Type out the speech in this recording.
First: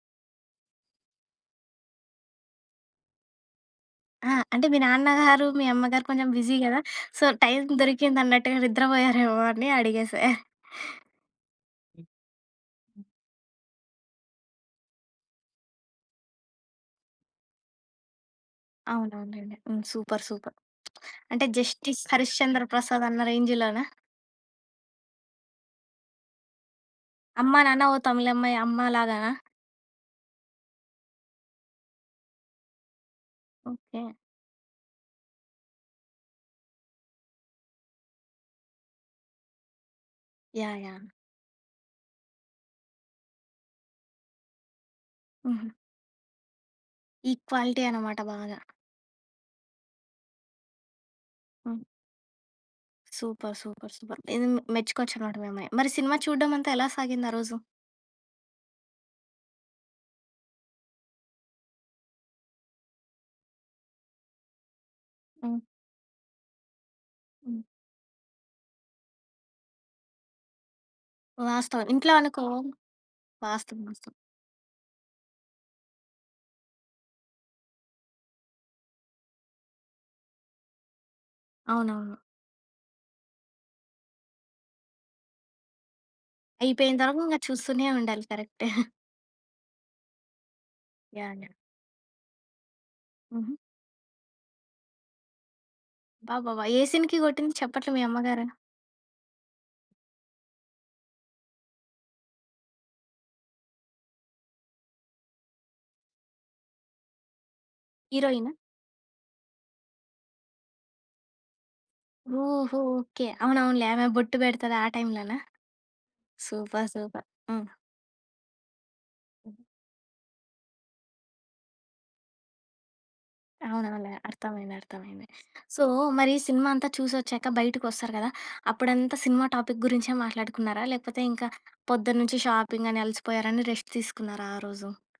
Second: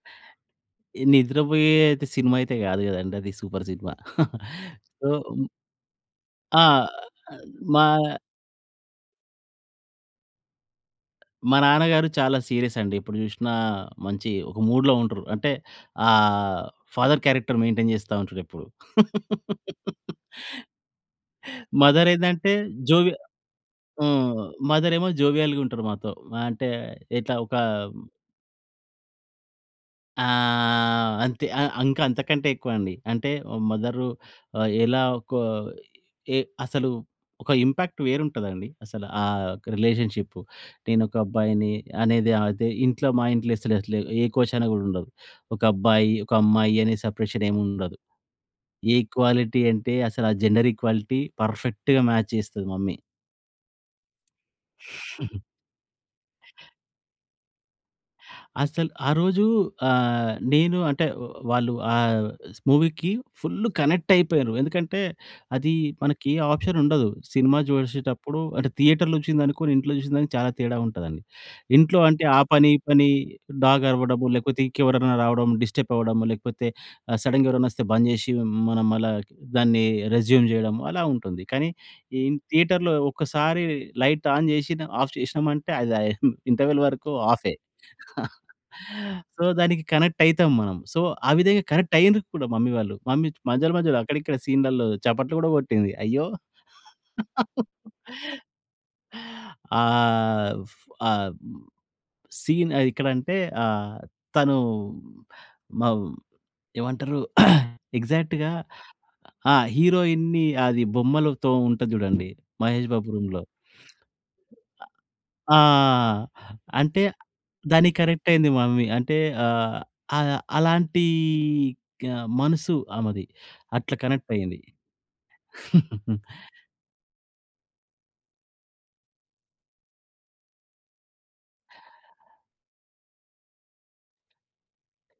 ఈ నిద్రపోయే అయితే సినిమా అయితే గాదు గదండీ. అది సూపర్ సినిమా. ఆ! అంటే మీ సో హ్మ్. నాన్నగారు, మీ అమ్మగారు కొంచెం బిజీ ఆ! గదా! సో, టైము మా దొరికిందన్నట్టుగా నిద్రబోయారేమో అని అడిగేశా? మా నాన్నగారు చాలా సీరియసండి. ఎప్పుడు చూషినా మంచి ఒక మూడ్‌లో ఉండరు. అంటే ఆహ్, ఫాదర్ క్యారెక్టర్ మెయిన్‌టైన్ చేస్తా ఉంటారెప్పుడు. అవునవునండి. హ్మ్. సూపర్. సూపర్. అంటే 'జస్టిస్ మదరేందంటే హరిశ్చంద్ర ప్రసాద్' జోవియ అన్న రేంజ్‌లోనా? ఆహ్, మదరేమో జోవియల్‌గుంటరు మాతో. అంటే ఇట్లా 'అమ్మ, ఒక నాన్న ఓ తమిళమ్మాయి' అమ్మ లాగానా? ఆహ్, అంతే. ఆ! అంకా అంతకంటే ఎక్కువండి. అంటే ఓ ఓకే. మదరు ఆహ్, ఎలా ఒకా ఏ అసలు, ఒక ఇంపాక్ట్ వేరుంటదండి. అసలు ఆహ్, యొక్క రిలేషన్‌షిప్పు. యాహ్! యాహ్! నేనొక అబ్బాయిని అనేది అదే ఇంట్లో మా ఇంట్లో అసలు అట్లా ఏ కోశాన గూడా ఉండదు. హుహు. ఒకబ్బాయి, ఒకమ్మాయి అనే సెపరేషనేమి ఈక్వాలిటీ ఉండదు. అన్నమాట బాగా. ఈక్వాలిటీ అంటే అసలా జెండర్ ఈక్వాలిటీ హ్మ్. పర్ఫెక్ట్‌గా మ్యాచ్ చేస్తది mummy. Super. Super. Super. Super. ఇది మెచ్చుకోవచ్చనమాట మీ అమ్మని. మరి సినిమా చూడడమంతా ఎలా సాగింది ఆ రోజు? అసలు ఆ రోజూ ఆహ్, నేను అంటే వాళ్ళు ఆ స్ మూవీకి ఫుల్లు కనెక్టయిపోయారు. ఎందుకంటే హ్మ్. అది మనకి ఆప్షనుండదు. సినిమా హ్మ్. చూషేటప్పుడు అంటే థియేటర్‌లో వచ్చిందనుకుని ఇంట్లో చూసిన దానికి చాలా తేడా ఉంటదండి. వాస్తవం. ఇంట్లో ఇంట్లో అంటే ఆ అనుకో పని, ఈ పని, వాస్తవం డాగ్ వాస్తవం. అరవడము, లేకపోతే ఇంకెవరన్నా రావడం, డిస్టపవ్వడం, లేకపోతే ఆ సడెన్‌గా ఎవరైనా వస్తే బంద్ జేషి హ్మ్, మనం మళ్ళా దాన్ని రెస్యూమ్ జేయడం, అలా ఉంటుంది. కానీ అవునవును. ఈన్ థియేటర్‌లో ఒక్కసారి లైట్ ఆన్ జేషిన ఆఫ్ చేషినమంటే అది ఇంటర్వల్ వరకు అయిపోయినంతవరకు ఆఫే. చూస్తూనే ఉండాలి. కరెక్ట్. సో, దానికి కనెక్టయితాం మనం. సో, ఆ యాహ్! యాహ్! విధంగా కనెక్టయ్యిండ్రు కూడా మమ్మీ వాళ్ళు. మమ్మీ హుహు. మధ్యలో, మధ్యలో అక్కడ, ఇక్కడ సీన్‌లల్లో చపట్లు కూడా కొట్టింది. అయ్యో! అబ్బాబాబ్బా! ఏ సీన్‌కి గొట్టింది చప్పట్లు మీ అమ్మగారు? ఆహ్, ఫ్ ఆహ్, బ్ సీన్ అదెక్కడంటే, ఆహ్, తనూ మవ్ ఏవంటరు, ఎగ్జాక్ట్‌గా హీరోయినా? ఆ! హీరోయిన్‌ని అది బొమ్మలతో ఉంటది జూడండి ఓహో! మహేష్ బాబు ఓకే. రూమ్‌లో. అవునవునులే. ఆమె బొట్టు పెడతది ఆ టైమ్‌లోన? ఆ! సూపర్. అంటే సూపర్. హ్మ్. దానికి కనెక్టయింది మమ్మీ. అంటే హ్మ్. ఆహ్, ఆ! అలాంటీ క్ మనసు ఆమెది. అట్ల అవునవునులే. కనెక్టయ్యింది. అర్థమైంది. అర్థమైంది. సో, మరి సినిమా అంతా చూసొచ్చాక, బయటకి వస్తారు కదా! అప్పుడంతా సినిమా టాపిక్ గురించే మాట్లాడుకున్నారా? లేకపోతే ఇంకా పొద్దున్నుంచి షాపింగని అలసిపోయారని రెస్ట్ తీసుకున్నారా ఆ రోజు?